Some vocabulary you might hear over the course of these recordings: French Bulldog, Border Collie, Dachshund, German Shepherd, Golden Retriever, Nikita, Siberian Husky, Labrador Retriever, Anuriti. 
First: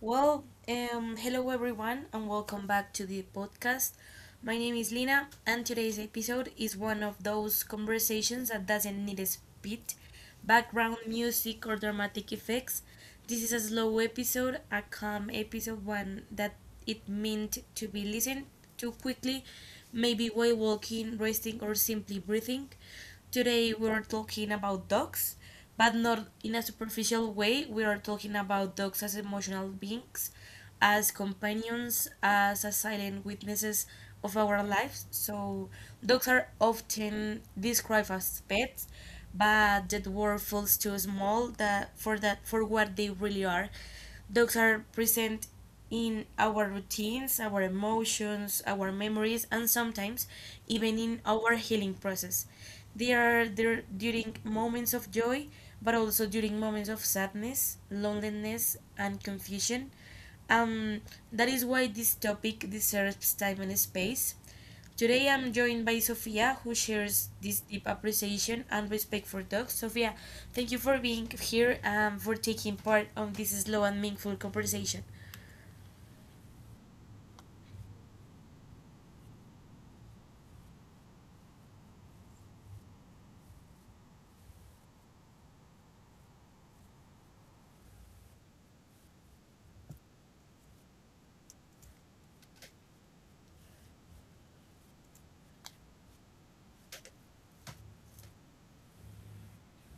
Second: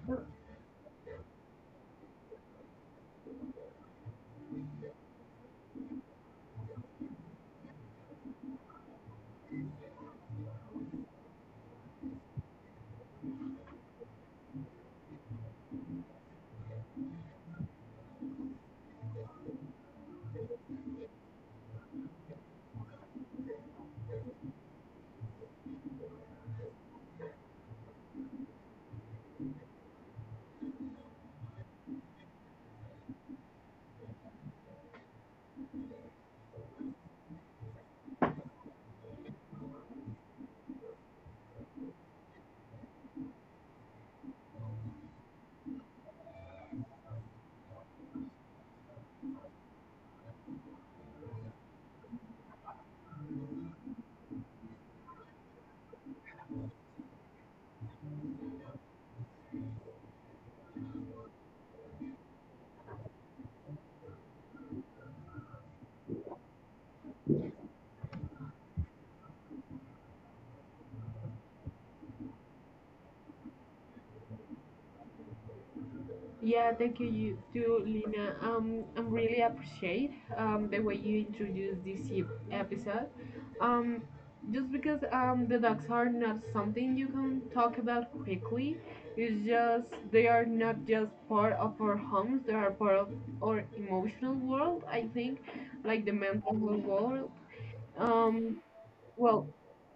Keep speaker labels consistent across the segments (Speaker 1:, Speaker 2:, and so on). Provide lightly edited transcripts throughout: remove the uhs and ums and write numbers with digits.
Speaker 1: Well, hello everyone, and welcome back to the podcast. My name is Lina, and today's episode is one of those conversations that doesn't need a spit, background music, or dramatic effects. This is a slow episode, a calm episode, one that it meant to be listened to quickly, maybe while walking, resting, or simply breathing. Today we're talking about dogs but not in a superficial way. We are talking about dogs as emotional beings, as companions, as a silent witnesses of our lives. So, dogs are often described as pets, but that word feels too small that for that for what they really are. Dogs are present in our routines, our emotions, our memories, and sometimes even in our healing process. They are there during moments of joy, but also during moments of sadness, loneliness, and confusion. Um, that is why this topic deserves time and space. Today I'm joined by Sofia, who shares this deep appreciation and respect for dogs. Sofia, thank you for being here and for taking part on this slow and meaningful conversation.
Speaker 2: Yeah, thank you, you too, Lina. I am really appreciate the way you introduced episode. Um, just because the dogs are not something you can talk about quickly, it's just they are not just part of our homes, they are part of our emotional world, I think, like the mental world. Um, well,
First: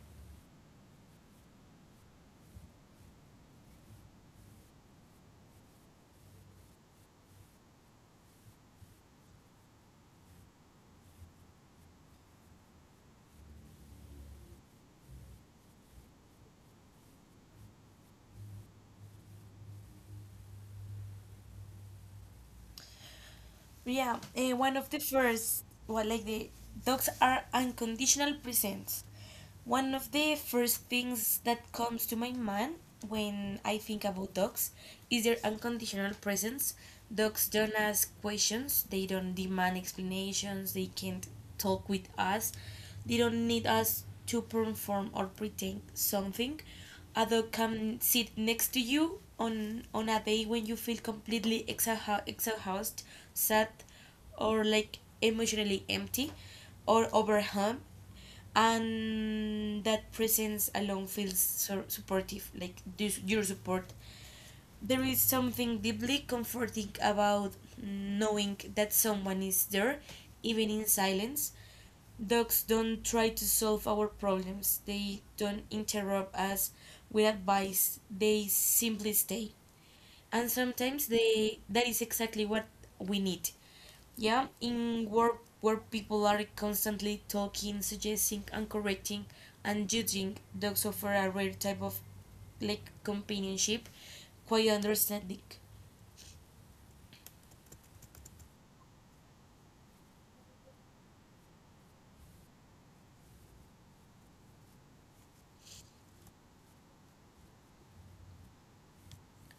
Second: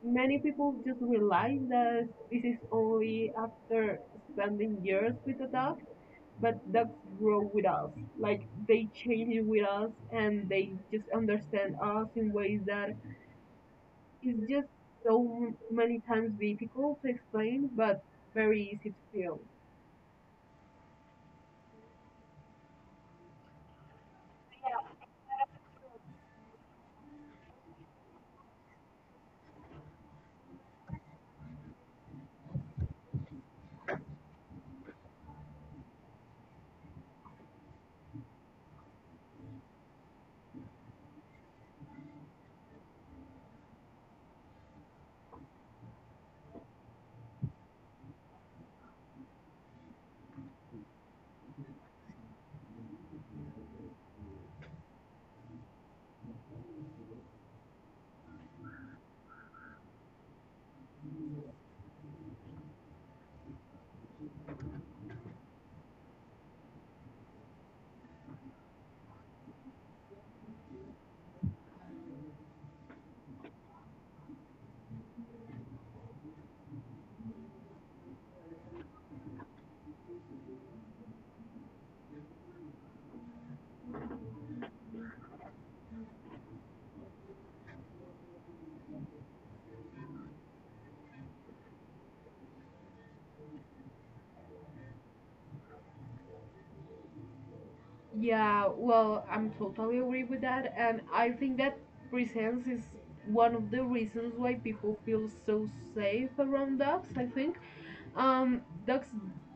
Speaker 2: many people just realize that this is only after spending years with the dog, but dogs grow with us. Like they change with us and they just understand us in ways that is just so many times difficult to explain, but very easy to feel.
Speaker 1: Yeah, one of the first, well, like the dogs are unconditional presents. One of the first things that comes to my mind when I think about dogs is their unconditional presence. Dogs don't ask questions, they don't demand explanations, they can't talk with us, they don't need us to perform or pretend something. A dog can sit next to you on a day when you feel completely exhausted, sad, or like emotionally empty or overwhelmed, and that presence alone feels so supportive, like this, your support. There is something deeply comforting about knowing that someone is there, even in silence. Dogs don't try to solve our problems, they don't interrupt us with advice, they simply stay, and sometimes they that is exactly what we need. Yeah, in work where people are constantly talking, suggesting, and correcting and judging, dogs offer a rare type of like companionship, quite understanding.
Speaker 2: Yeah, well, I'm totally agree with that, and I think that presence is one of the reasons why people feel so safe around dogs. I think dogs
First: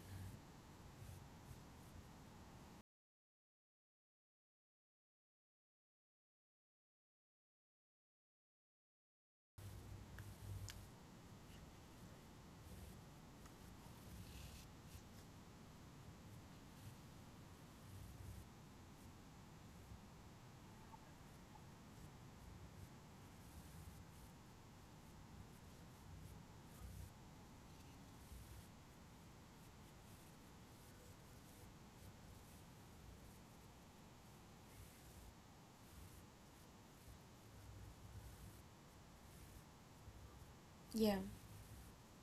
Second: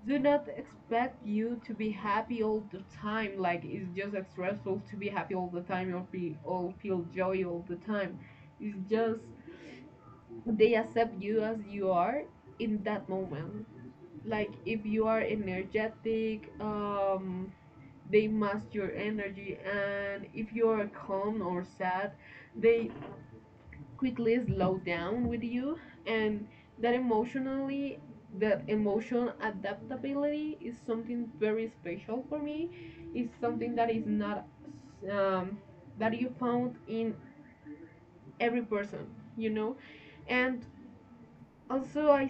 Speaker 2: do not expect you to be happy all the time. Like it's just stressful to be happy all the time or be or feel joy all the time. It's just they accept you as you are in that moment. Like if you are energetic, they mask your energy, and if you are calm or sad they quickly slow down with you, and that emotionally that emotion adaptability is something very special for me. It's something that is not um, that you found in every person, you know, and
Speaker 1: Yeah.
Speaker 2: also i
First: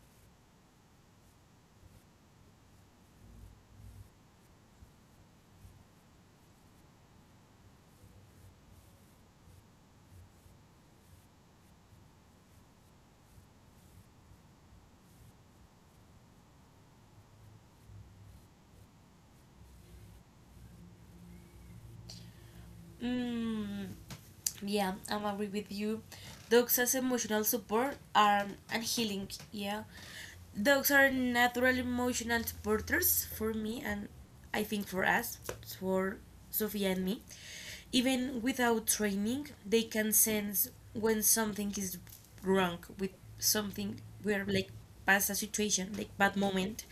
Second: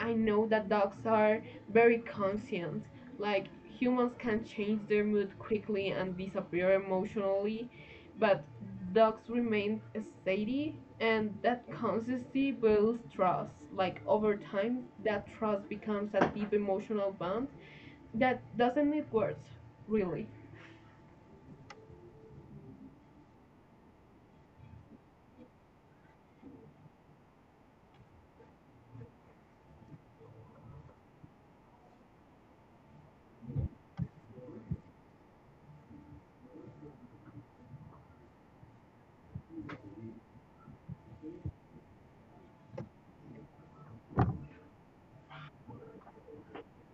Speaker 2: I know that dogs are very conscient. Like humans can change their mood quickly and disappear emotionally, but dogs remain steady, and that consistency builds trust. Like over time, that trust becomes a deep emotional bond that doesn't need words, really.
Speaker 1: Mm, yeah, I'm agree with you. Dogs as emotional support are and healing. Yeah, dogs are natural emotional supporters for me and I think for us, for Sofia and me. Even without training, they can sense when something is wrong with something we're like past a situation, like bad moment.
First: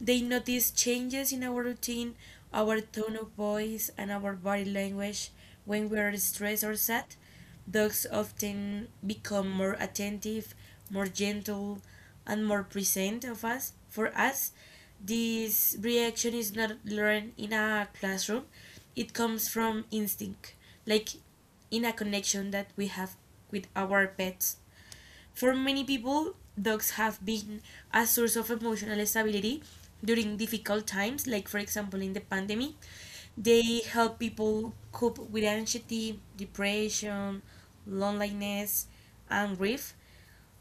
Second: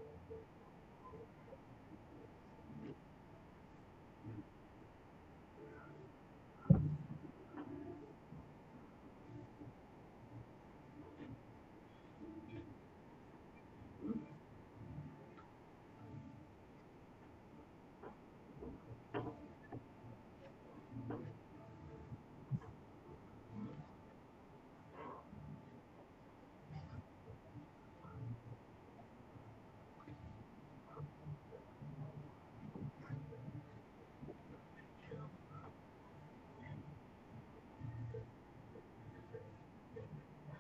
Speaker 1: They notice changes in our routine, our tone of voice, and our body language when we are stressed or sad. Dogs often become more attentive, more gentle, and more present of us for us. This reaction is not learned in a classroom. It comes from instinct, like in a connection that we have with our pets. For many people, dogs have been a source of emotional stability during difficult times, like for example in the pandemic. They help people cope with anxiety, depression, loneliness, and grief,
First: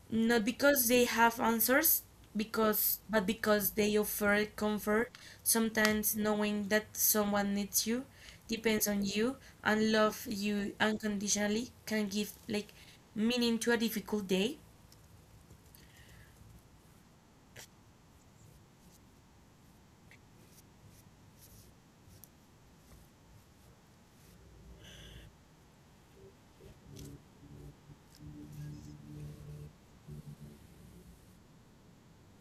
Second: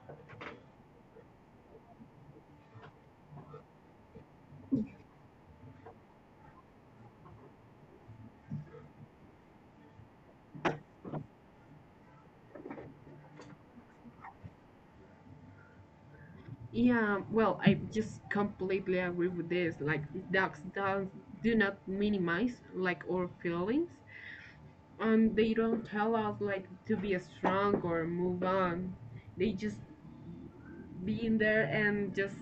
Speaker 1: not because they have answers, because but because they offer comfort. Sometimes knowing that someone needs you, depends on you, and love you unconditionally can give like meaning to a difficult day.
Speaker 2: Yeah, well, I just completely agree with this. Like, dogs don't, do not minimize like our feelings, and they don't tell us like to be strong or move on. They just be in there and just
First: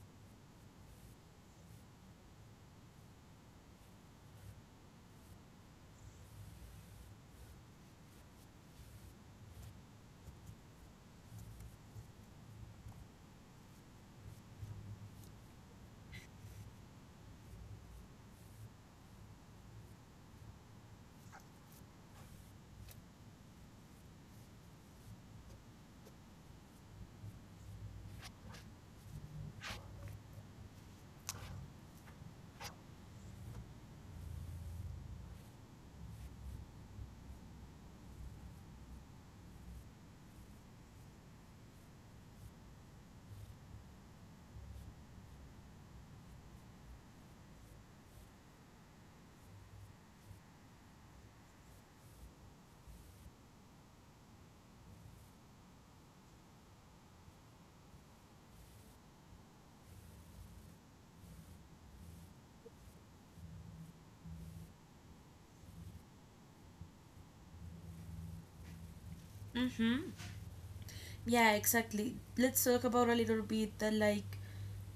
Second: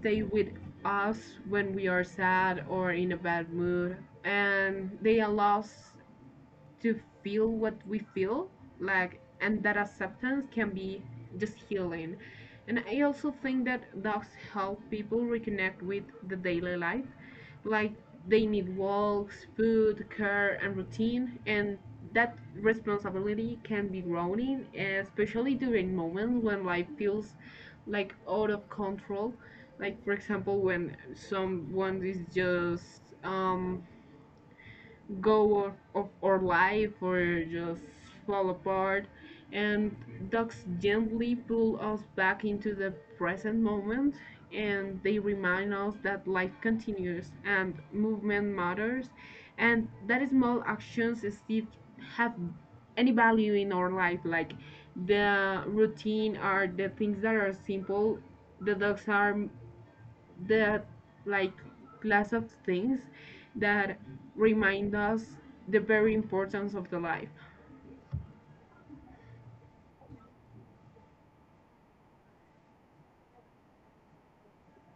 Speaker 2: stay with us when we are sad or in a bad mood, and they allow us to feel what we feel, like, and that acceptance can be just healing. And I also think that dogs help people reconnect with the daily life. Like they need walks, food, care, and routine, and that responsibility can be growing, especially during moments when life feels like out of control. Like, for example, when someone is just go of our life or just fall apart, and dogs gently pull us back into the present moment, and they remind us that life continues and movement matters, and that small actions still have any value in our life, like the routine are the things that are simple, the dogs are there are like class of things that remind us the very importance of the life.
Speaker 1: Mm-hmm. Yeah, exactly. Let's talk about a little bit that like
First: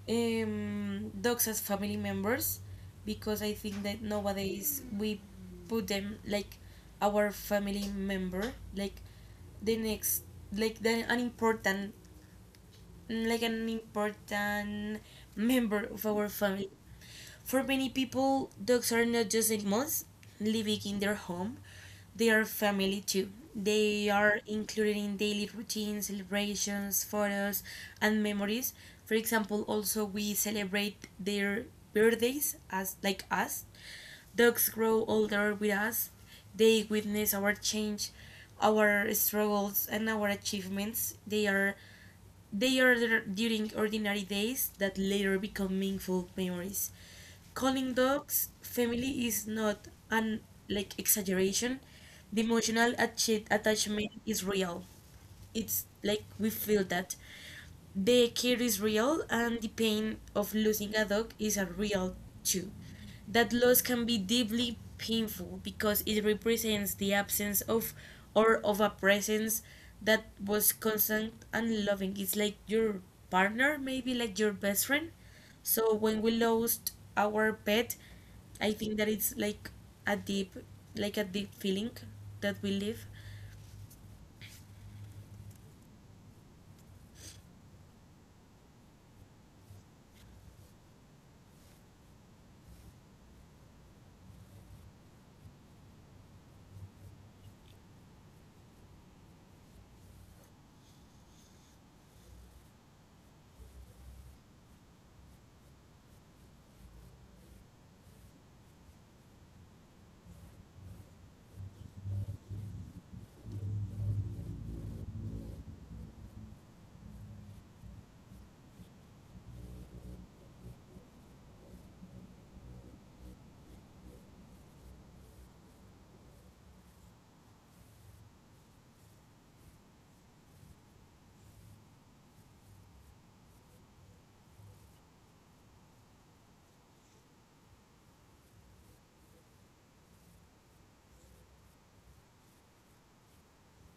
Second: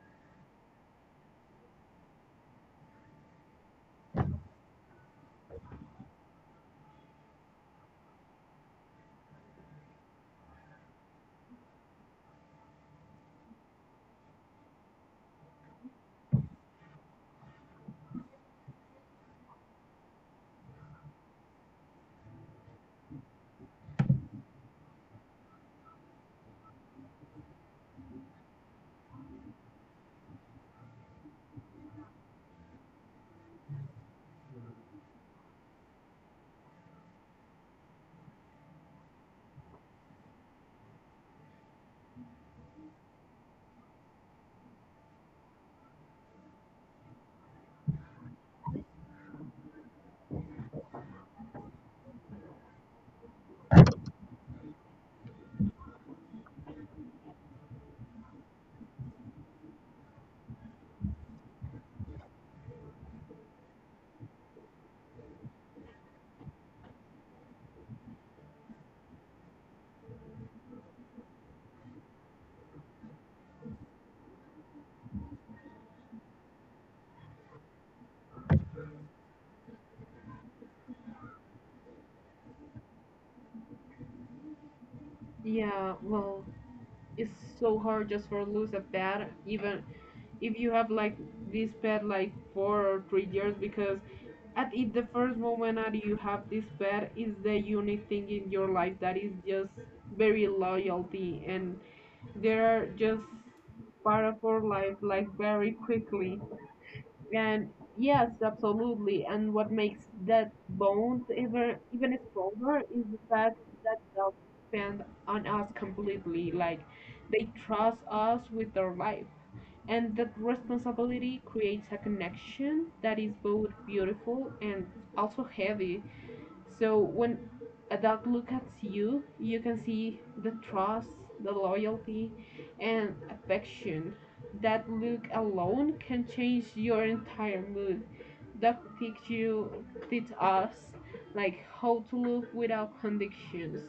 Speaker 1: dogs as family members, because I think that nowadays we put them like our family member, like the next, like the, an important, like an important member of our family. For many people, dogs are not just animals living in their home, they are family too. They are included in daily routines, celebrations, photos, and memories. For example, also we celebrate their birthdays as like us. Dogs grow older with us. They witness our change, our struggles, and our achievements. They are there during ordinary days that later become meaningful memories. Calling dogs family is not an like exaggeration. The emotional attachment is real. It's like we feel that. The care is real, and the pain of losing a dog is a real too. That loss can be deeply painful because it represents the absence of a presence that was constant and loving. It's like your partner, maybe like your best friend. So when we lost our pet, I think that it's like a deep, a deep feeling that we live.
Speaker 2: Yeah, well, it's so hard just for lose a pet, even if you have like this pet like 4 or 3 years, because at it, the first moment that you have this pet is the unique thing in your life that is just very loyalty, and they are just part of our life like very quickly. And yes, absolutely. And what makes that bond even stronger is the fact that they'll depend on us completely. Like they trust us with their life. And that responsibility creates a connection that is both beautiful and also heavy. So when a dog looks at you, you can see the trust, the loyalty, and affection. That look alone can change your entire mood. Dog teach us, like how to look without conditions.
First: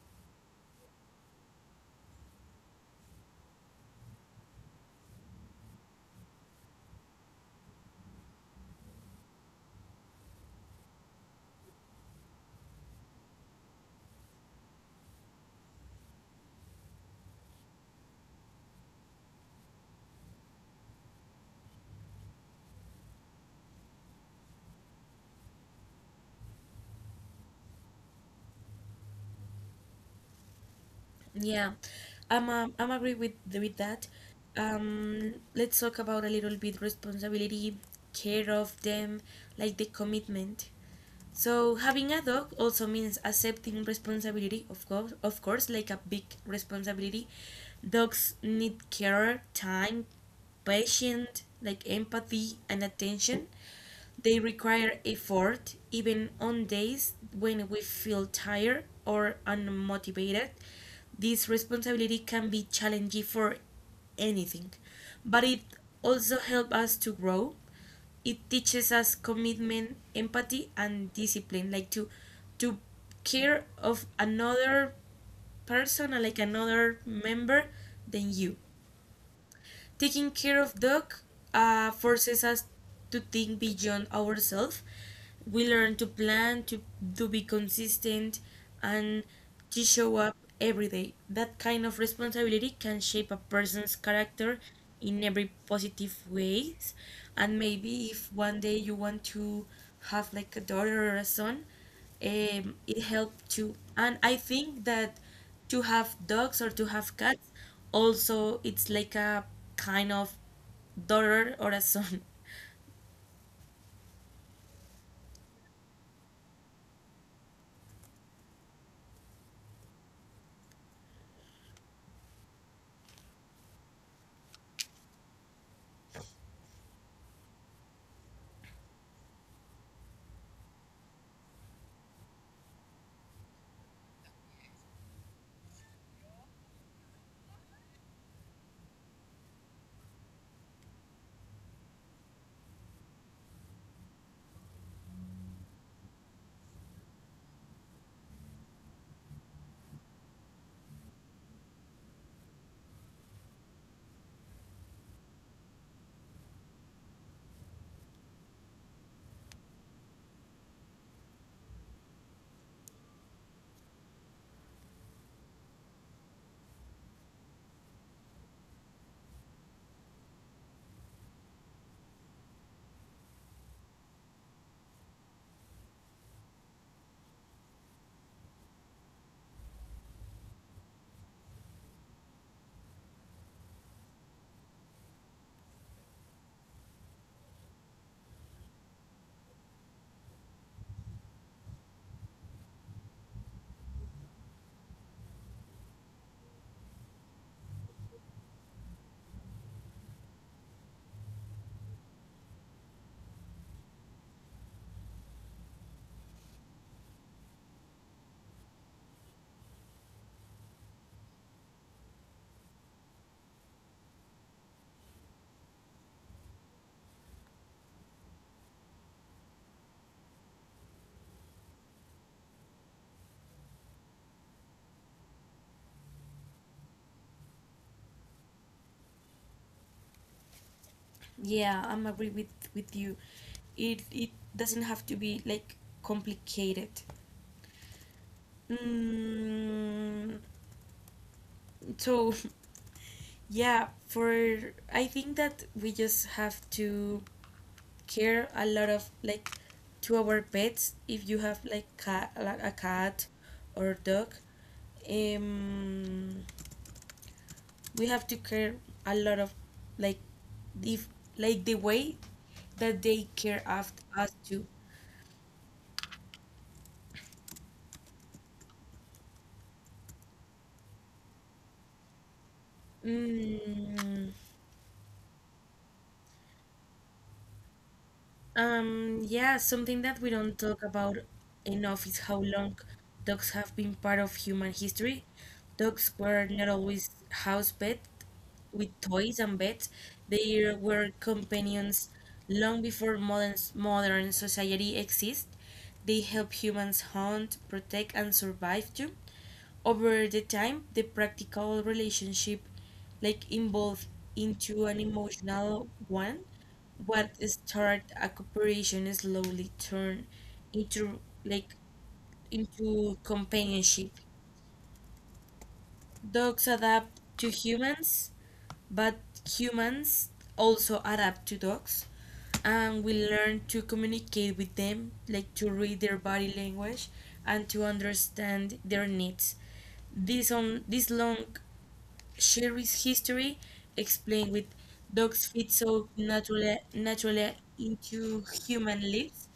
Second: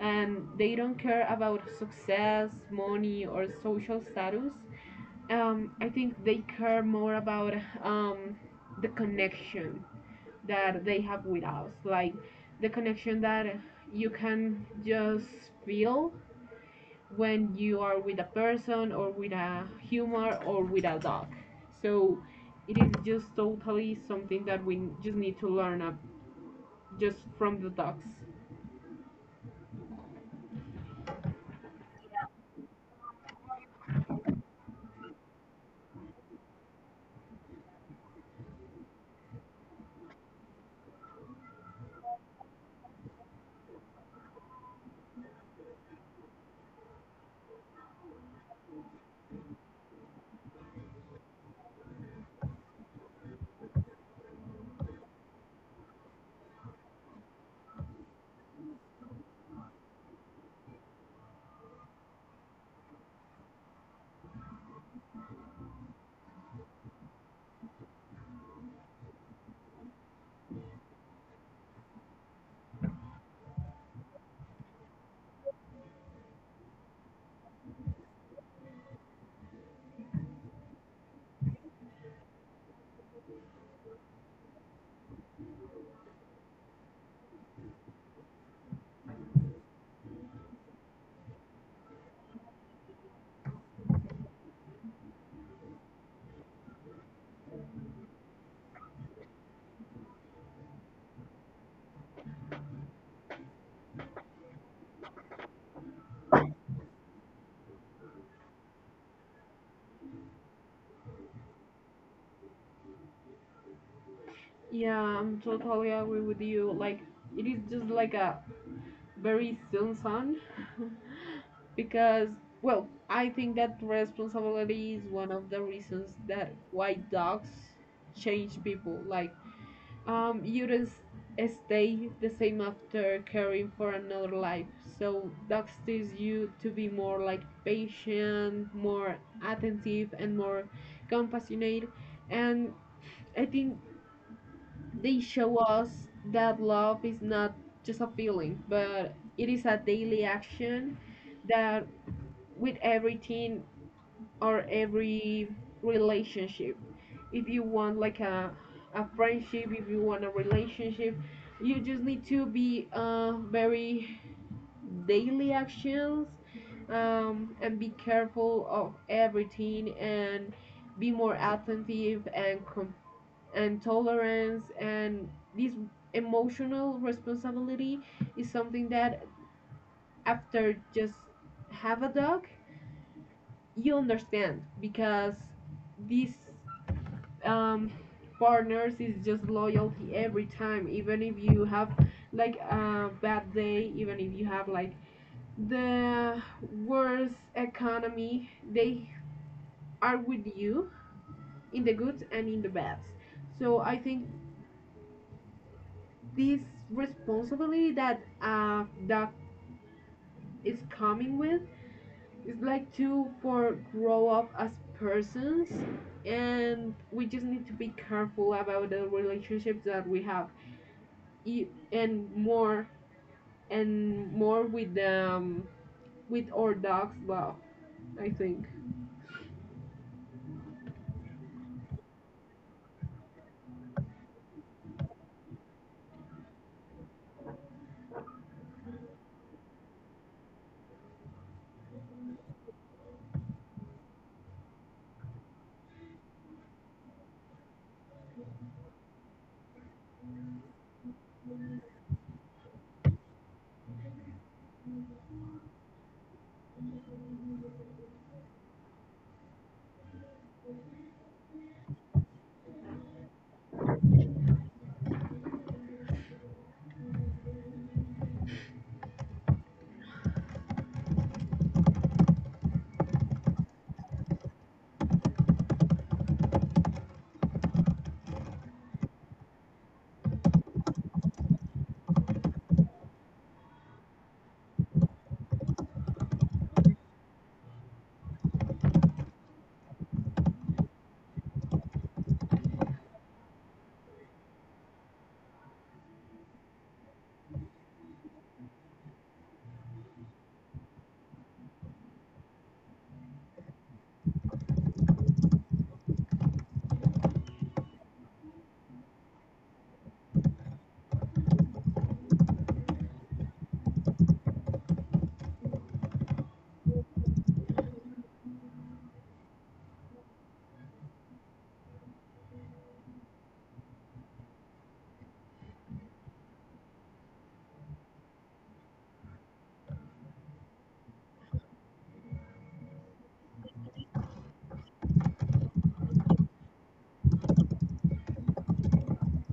Speaker 2: And they don't care about success, money, or social status. I think they care more about um, the connection that they have with us, like the connection that you can just feel when you are with a person or with a humor or with a dog. So it is just totally something that we just need to learn up just from the dogs.
Speaker 1: Yeah, I'm agree with that. Let's talk about a little bit responsibility, care of them, like the commitment. So having a dog also means accepting responsibility, of course, like a big responsibility. Dogs need care, time, patience, like empathy and attention. They require effort, even on days when we feel tired or unmotivated. This responsibility can be challenging for anything, but it also helps us to grow. It teaches us commitment, empathy, and discipline, like to care of another person, like another member than you. Taking care of dog forces us to think beyond ourselves. We learn to plan, to be consistent, and to show up every day. That kind of responsibility can shape a person's character in every positive ways. And maybe if one day you want to have like a daughter or a son, it helped too. And I think that to have dogs or to have cats, also it's like a kind of daughter or a son.
Speaker 2: Yeah, I'm totally agree with you, like it is just like a very soon because well I think that responsibility is one of the reasons that why dogs change people. Like you don't stay the same after caring for another life. So dogs teach you to be more like patient, more attentive, and more compassionate. And I think they show us that love is not just a feeling, but it is a daily action that with everything or every relationship. If you want like a friendship, if you want a relationship, you just need to be very daily actions, and be careful of everything, and be more attentive and tolerance, and this emotional responsibility is something that after just have a dog you understand, because these um, partners is just loyalty every time, even if you have like a bad day, even if you have like the worst economy, they are with you in the good and in the bad. So I think this responsibility that a dog is coming with is like to for grow up as persons, and we just need to be careful about the relationships that we have, E- and more and more with our dogs love, I think.
Speaker 1: Yeah, I'm agree with you. It doesn't have to be like complicated. Mm, so yeah, for I think that we just have to care a lot of like to our pets if you have like a cat or dog, um we have to care a lot of like if like the way that they care of us too. Mm, Um, yeah, something that we don't talk about enough is how long dogs have been part of human history. Dogs were not always house pets with toys and beds. They were companions long before modern society exists. They help humans hunt, protect, and survive too. Over the time, the practical relationship like involved into an emotional one. What started a cooperation slowly turned into like into companionship. Dogs adapt to humans, but humans also adapt to dogs, and we learn to communicate with them, like to read their body language and to understand their needs. This on this long Sherry's history, explained with dogs fit so naturally into human lives,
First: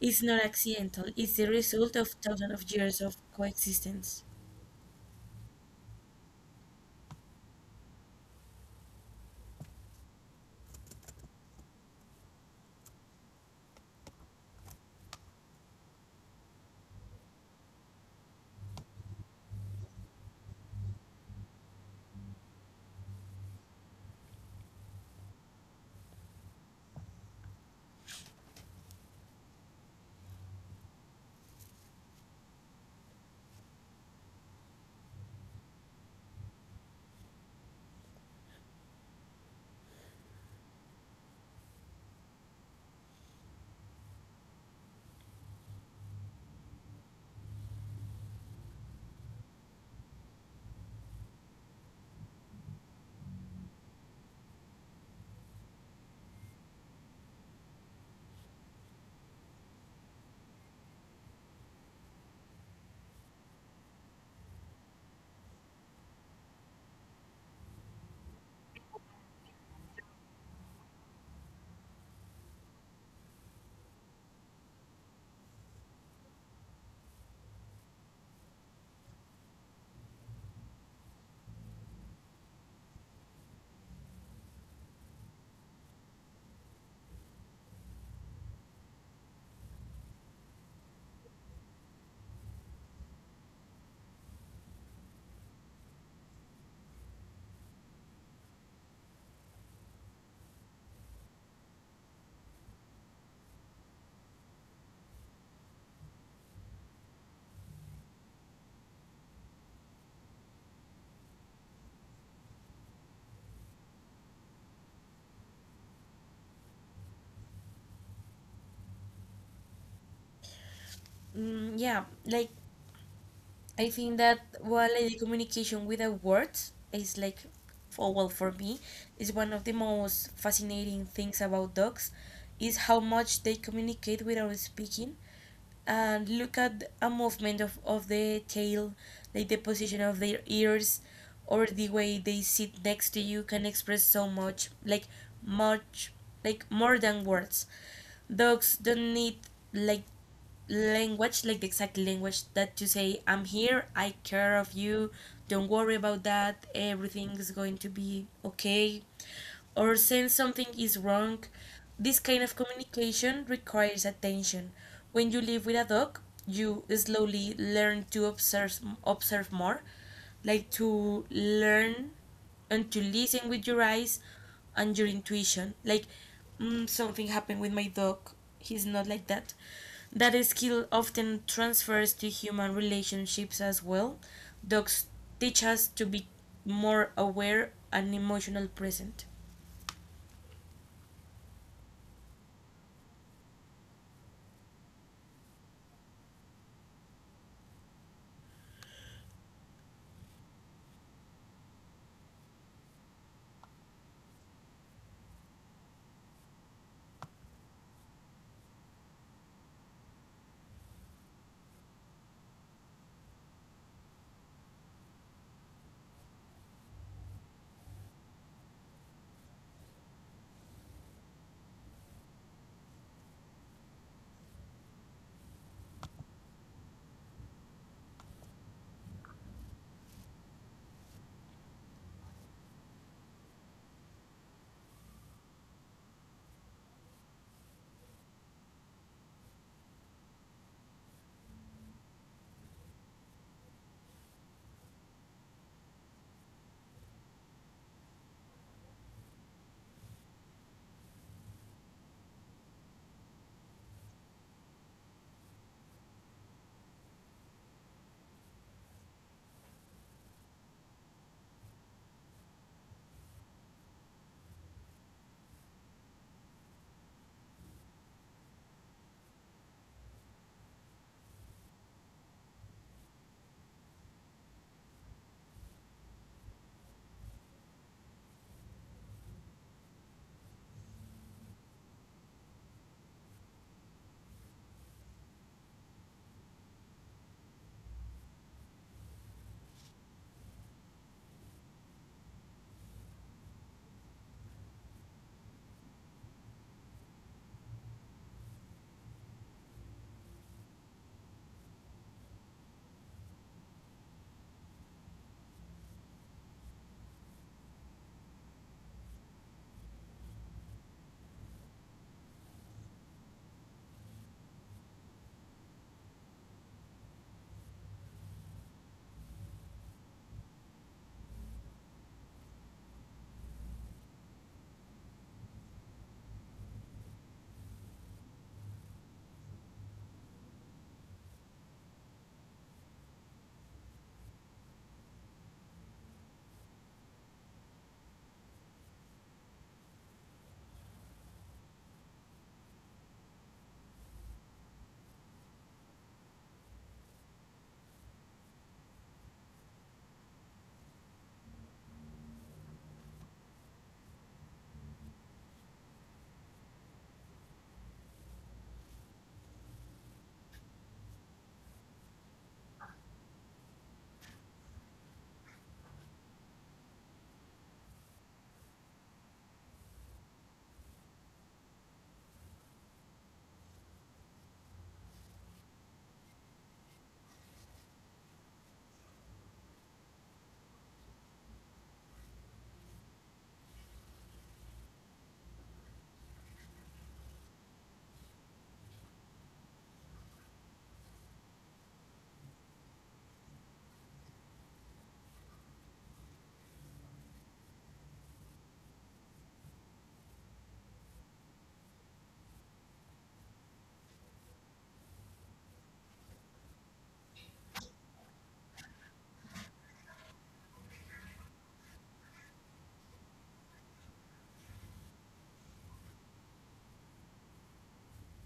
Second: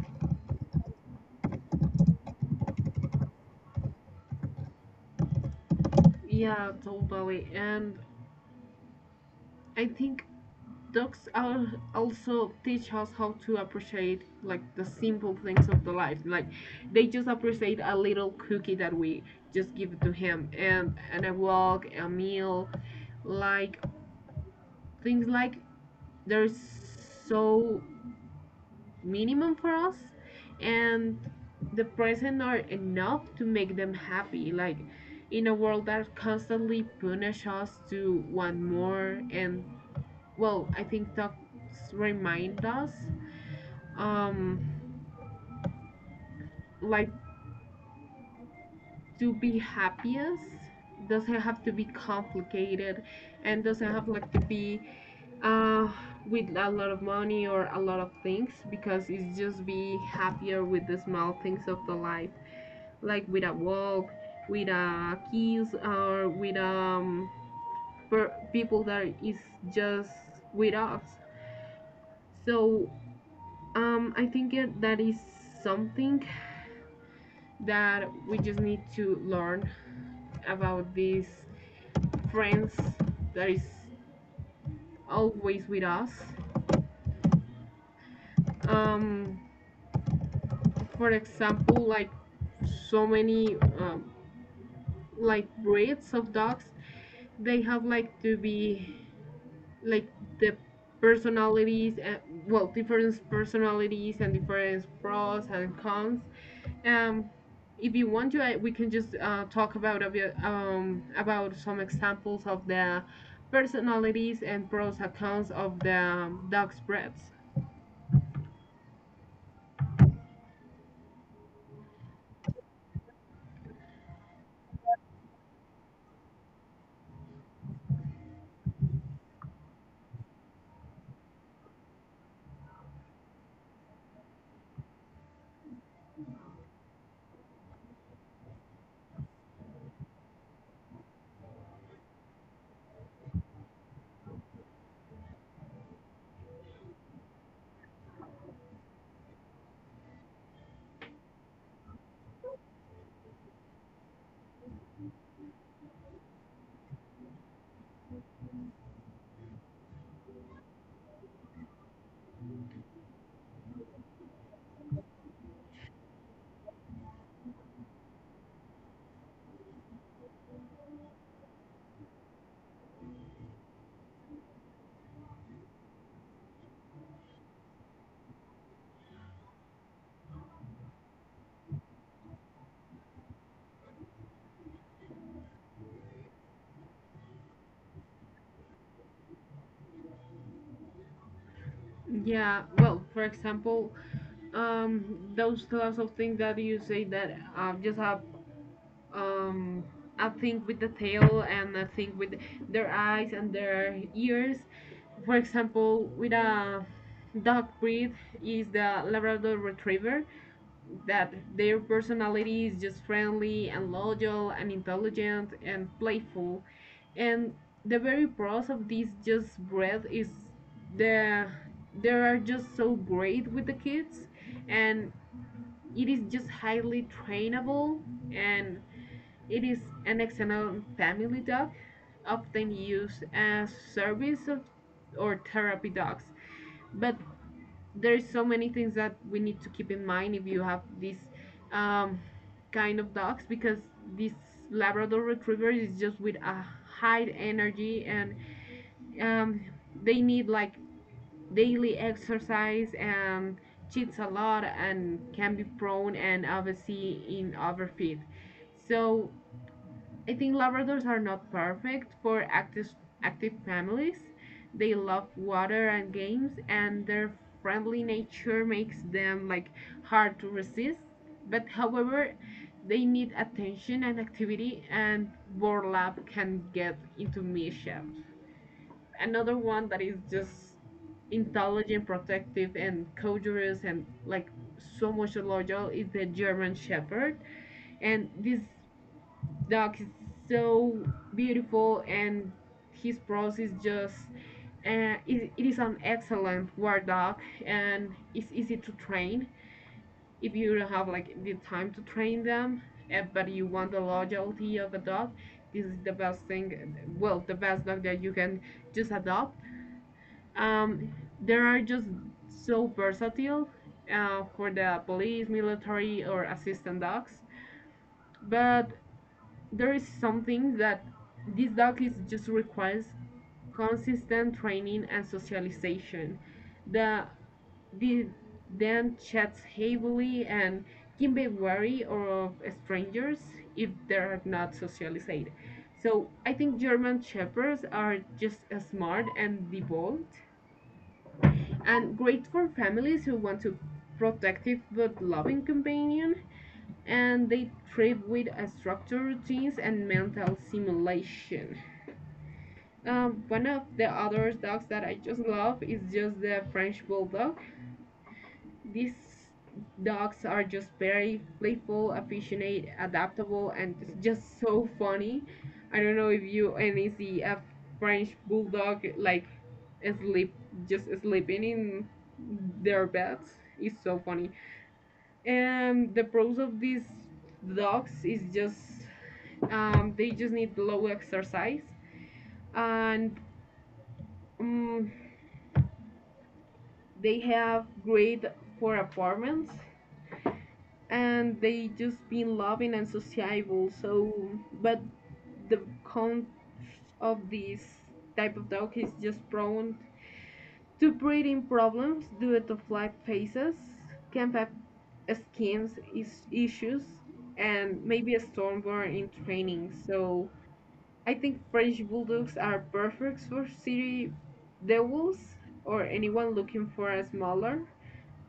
Speaker 1: is not accidental. It's the result of thousands of years of coexistence.
Speaker 2: Yeah, totally, and I think dogs are also teach us how to appreciate like the simple things of the life, like they just appreciate a little cookie that we just give to him, and a walk, a meal, like things like there's so minimum for us, and the present are enough to make them happy, like in a world that constantly punish us to want more. And well, I think dogs remind us um like to be happiest doesn't have to be complicated, and doesn't have like to be uh with a lot of money or a lot of things, because it's just be happier with the small things of the life, like with a walk, with a kiss, or with people that is just with us. So I think that is something that we just need to learn about this friends that is always with us. Um, for example, like so many like breeds of dogs, they have like to be like the personalities and, well, different personalities and different pros and cons. Um, if you want to, we can just talk about a bit, about some examples of the personalities and pros and cons of the dog spreads.
Speaker 1: Mm, yeah, like I think that while the communication without words is like, for well, for me, is one of the most fascinating things about dogs, is how much they communicate without speaking and look at a movement of the tail, like the position of their ears or the way they sit next to you can express so much, much, like more than words. Dogs don't need like language, like the exact language that you say, I'm here, I care of you, don't worry about that, everything is going to be okay or sense something is wrong. This kind of communication requires attention. When you live with a dog, you slowly learn to observe more, like to learn and to listen with your eyes and your intuition. Like something happened with my dog. He's not like that. That skill often transfers to human relationships as well. Dogs teach us to be more aware and emotional present.
Speaker 2: Yeah, well, for example, um, those lots of things that you say that just have um, a thing with the tail and a thing with their eyes and their ears. For example, with a dog breed is the Labrador Retriever, that their personality is just friendly and loyal and intelligent and playful, and the very pros of this just breed is the they are just so great with the kids, and it is just highly trainable, and it is an excellent family dog often used as service or therapy dogs. But there's so many things that we need to keep in mind if you have this um, kind of dogs, because this Labrador Retriever is just with a high energy, and um, they need like daily exercise and cheats a lot and can be prone and obviously in overfeed. So I think Labradors are not perfect for active families. They love water and games, and their friendly nature makes them like hard to resist. But however, they need attention and activity, and Borlap can get into mischief. Another one that is just intelligent, protective, and courageous, and like so much loyal is the German Shepherd, and this Doc is so beautiful, and his prose is just it is an excellent word dog, and it's easy to train if you don't have like the time to train them, but you want the loyalty of a dog. This is the best thing, well, the best dog that you can just adopt. Um, they are just so versatile, for the police military or assistant dogs. But there is something that this dog is just requires consistent training and socialization. The, the then chats heavily and can be wary of strangers if they are not socialized. So I think German shepherds are just as smart and devout and great for families who want to protective but loving companion, and they trip with a structure, genes, and mental simulation. One of the other dogs that I just love is just the French Bulldog. These dogs are just very playful, affectionate, adaptable, and just so funny. I don't know if you any see a French Bulldog like sleep, just sleeping in their beds. It's so funny. And the pros of these dogs is just, they just need low exercise, and um, they have great for apartments, and they just been loving and sociable. So, but the count of this type of dog is just prone to breathing problems due to flat faces, camp ap- skins issues, and maybe a storm burn in training. So I think French bulldogs are perfect for city The wolves, or anyone looking for a smaller,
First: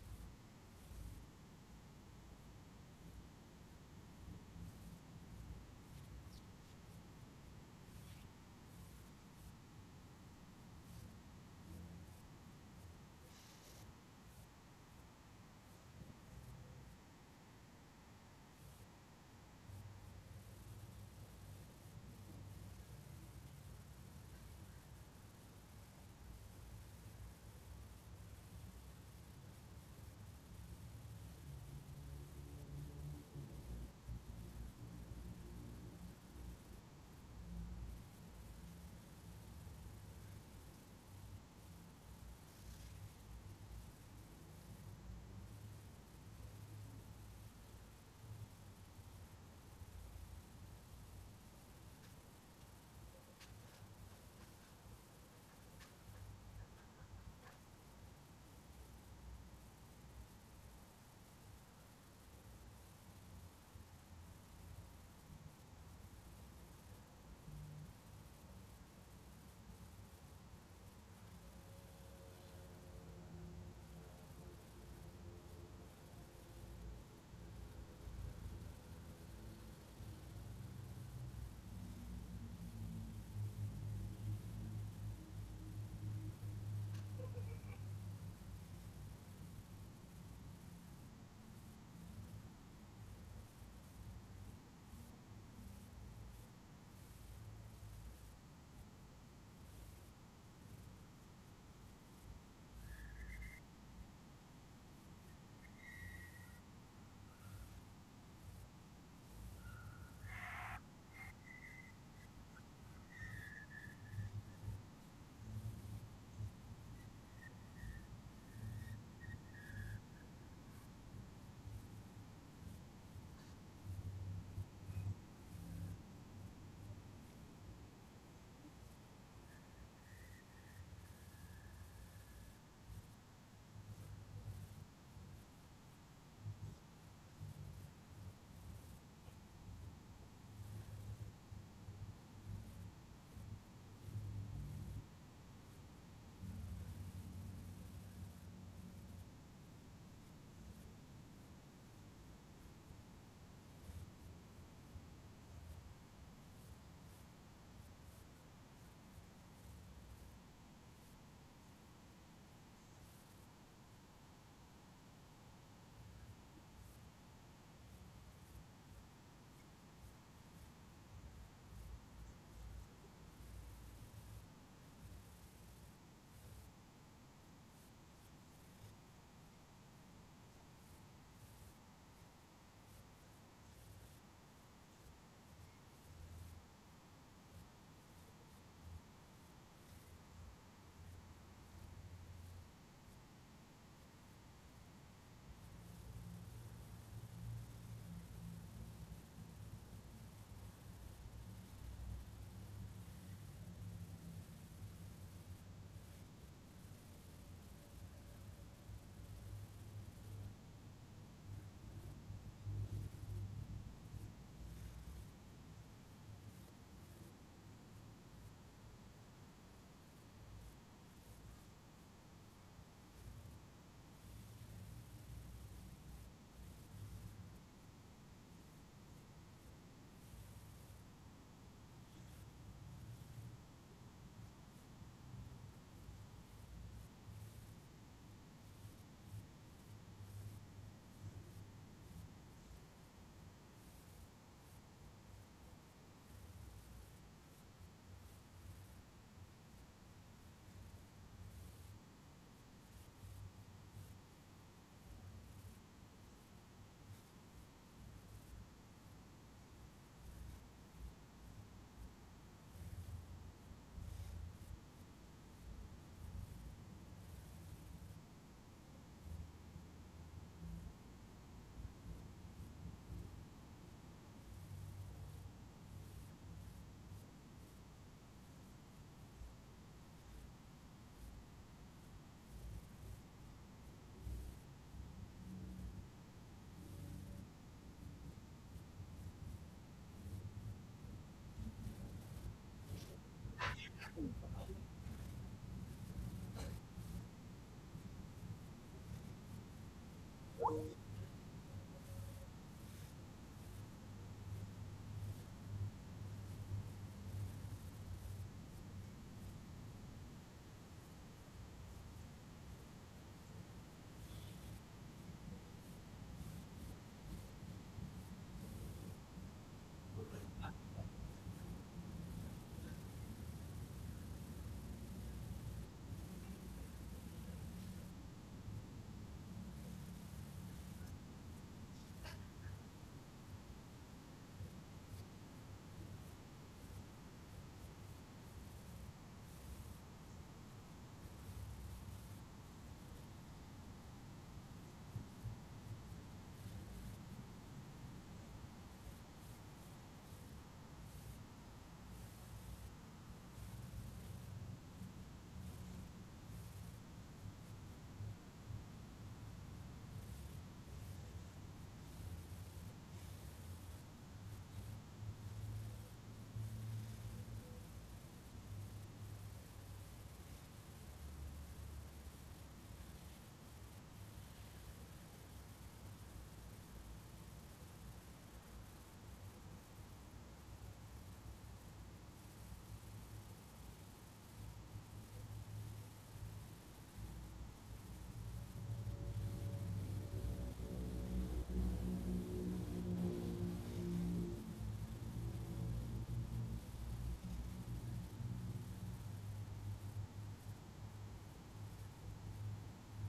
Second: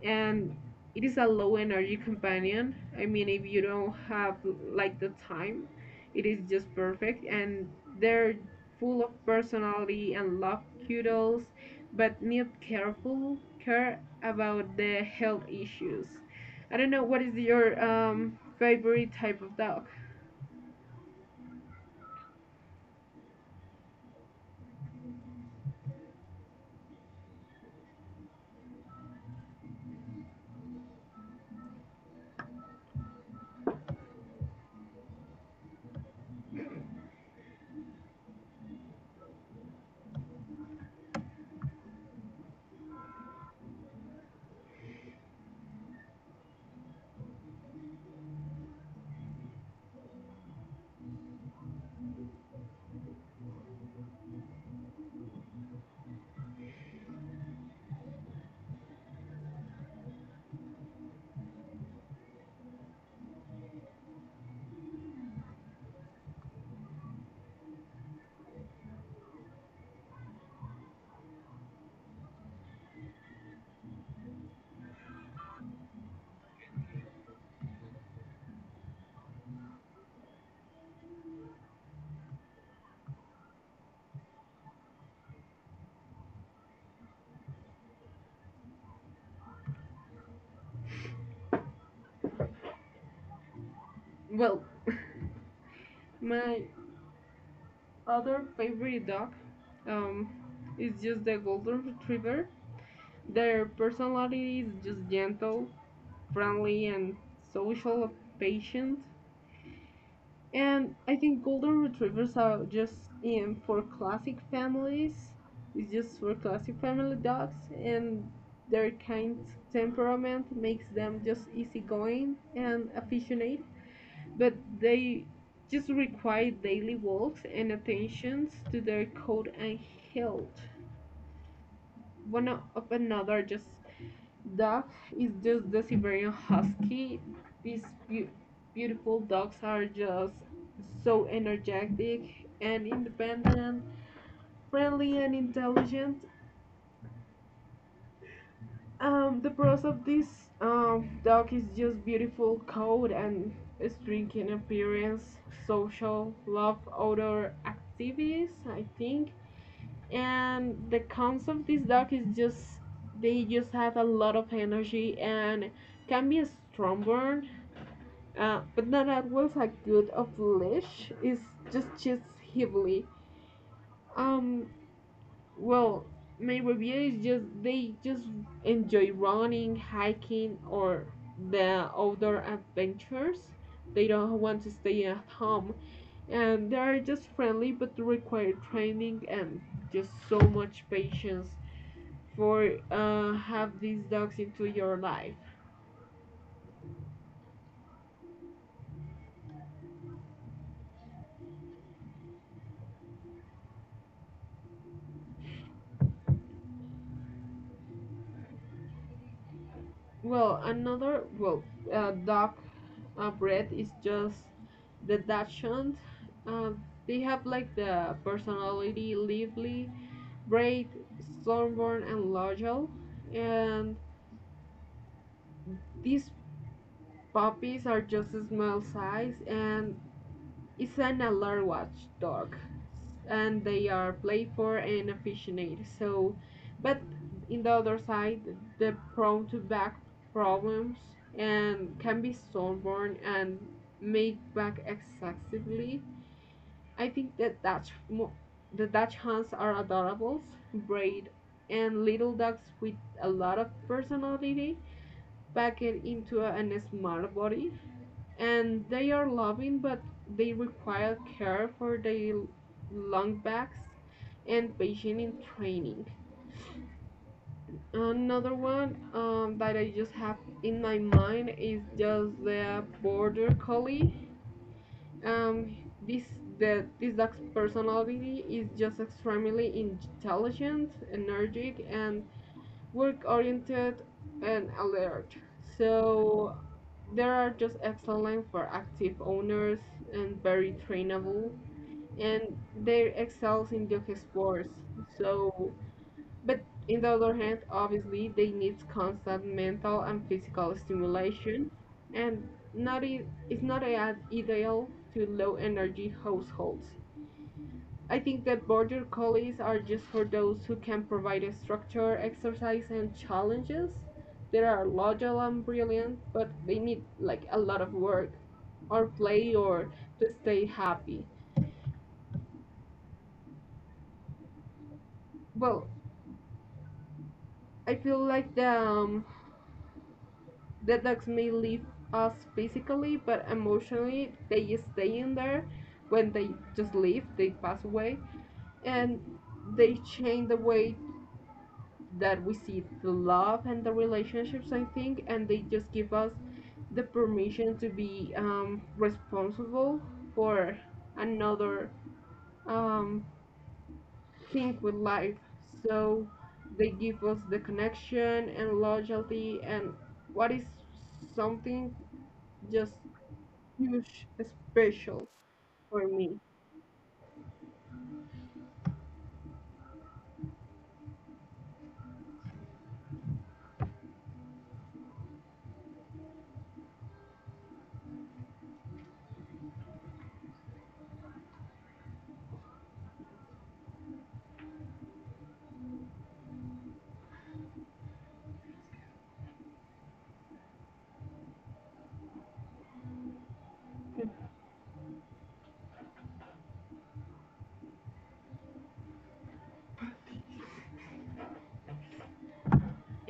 Speaker 2: and it is a low energy companion. I mean, if you don't have like the time, it is just perfect. And they're full of personality and love cuddles, but need careful care about the health issues. I don't know what is your favorite type of dog. Well, my other favorite dog um, is just the golden retriever. Their personality is just gentle, friendly, and social, patient. And I think golden retrievers are just in for classic families. It's just for classic family dogs, and their kind temperament makes them just easygoing and affectionate. But they just require daily walks and attentions to their coat and health. One of another just Dog is just the Siberian Husky. These beau- beautiful dogs are just so energetic and independent, friendly and intelligent. The pros of this dog is just beautiful coat and striking appearance, social, love, outdoor activities, I think. And the cons of this dog is just they just have a lot of energy and can be a strong. But not at was a good of flesh. It's just heavily. Um, well, my review is just they just enjoy running, hiking, or the outdoor adventures. They don't want to stay at home, and they are just friendly but require training and just so much patience for have these dogs into your life. Well, another well dog breed is just the Dachshund. Uh, they have like the personality lively, brave, stubborn, and loyal. And these puppies are just a small size and it's an alert watch dog. And they are playful and affectionate. So, but in the other side, they're prone to back problems and can be stubborn and make back excessively. I think that the Dutch Hounds are adorable, brave, and little dogs with a lot of personality packed into a, an small body. And they are loving, but they require care for their long backs and patience in training. Another one that I just have in my mind is just the border collie. Um, this the this dog's personality is just extremely intelligent, energetic, and work-oriented and alert. So they are just excellent for active owners and very trainable, and they excels in dog sports. So but in the other hand, obviously, they need constant mental and physical stimulation, and not I- it's not I- ideal to low energy households. I think that border collies are just for those who can provide a structure, exercise, and challenges. They are logical and brilliant, but they need like a lot of work or play or to stay happy. Well, I feel like the dogs may leave us physically, but emotionally they stay in there. When they just leave, they pass away, and they change the way that we see the love and the relationships. I think, and they just give us the permission to be responsible for another um, thing with life. So they give us the connection and loyalty and what is something just huge special for me.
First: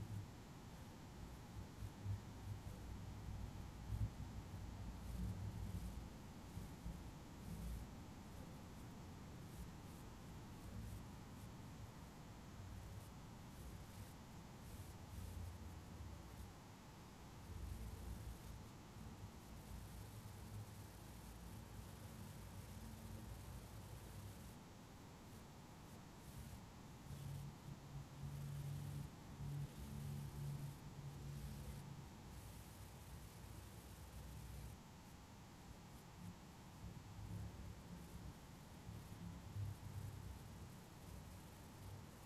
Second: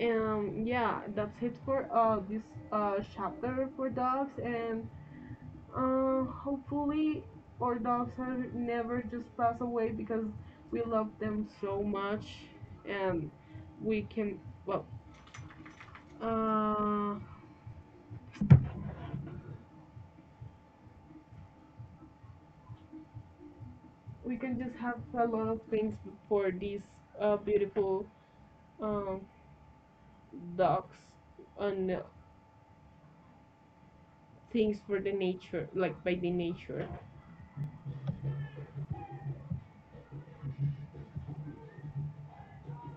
Speaker 2: Yeah, that's it for this chapter for dogs, and hopefully our dogs are never just pass away because we love them so much, and we can well, uh, we can just have a lot of things for these beautiful um, dogs and things for the nature, like by the nature.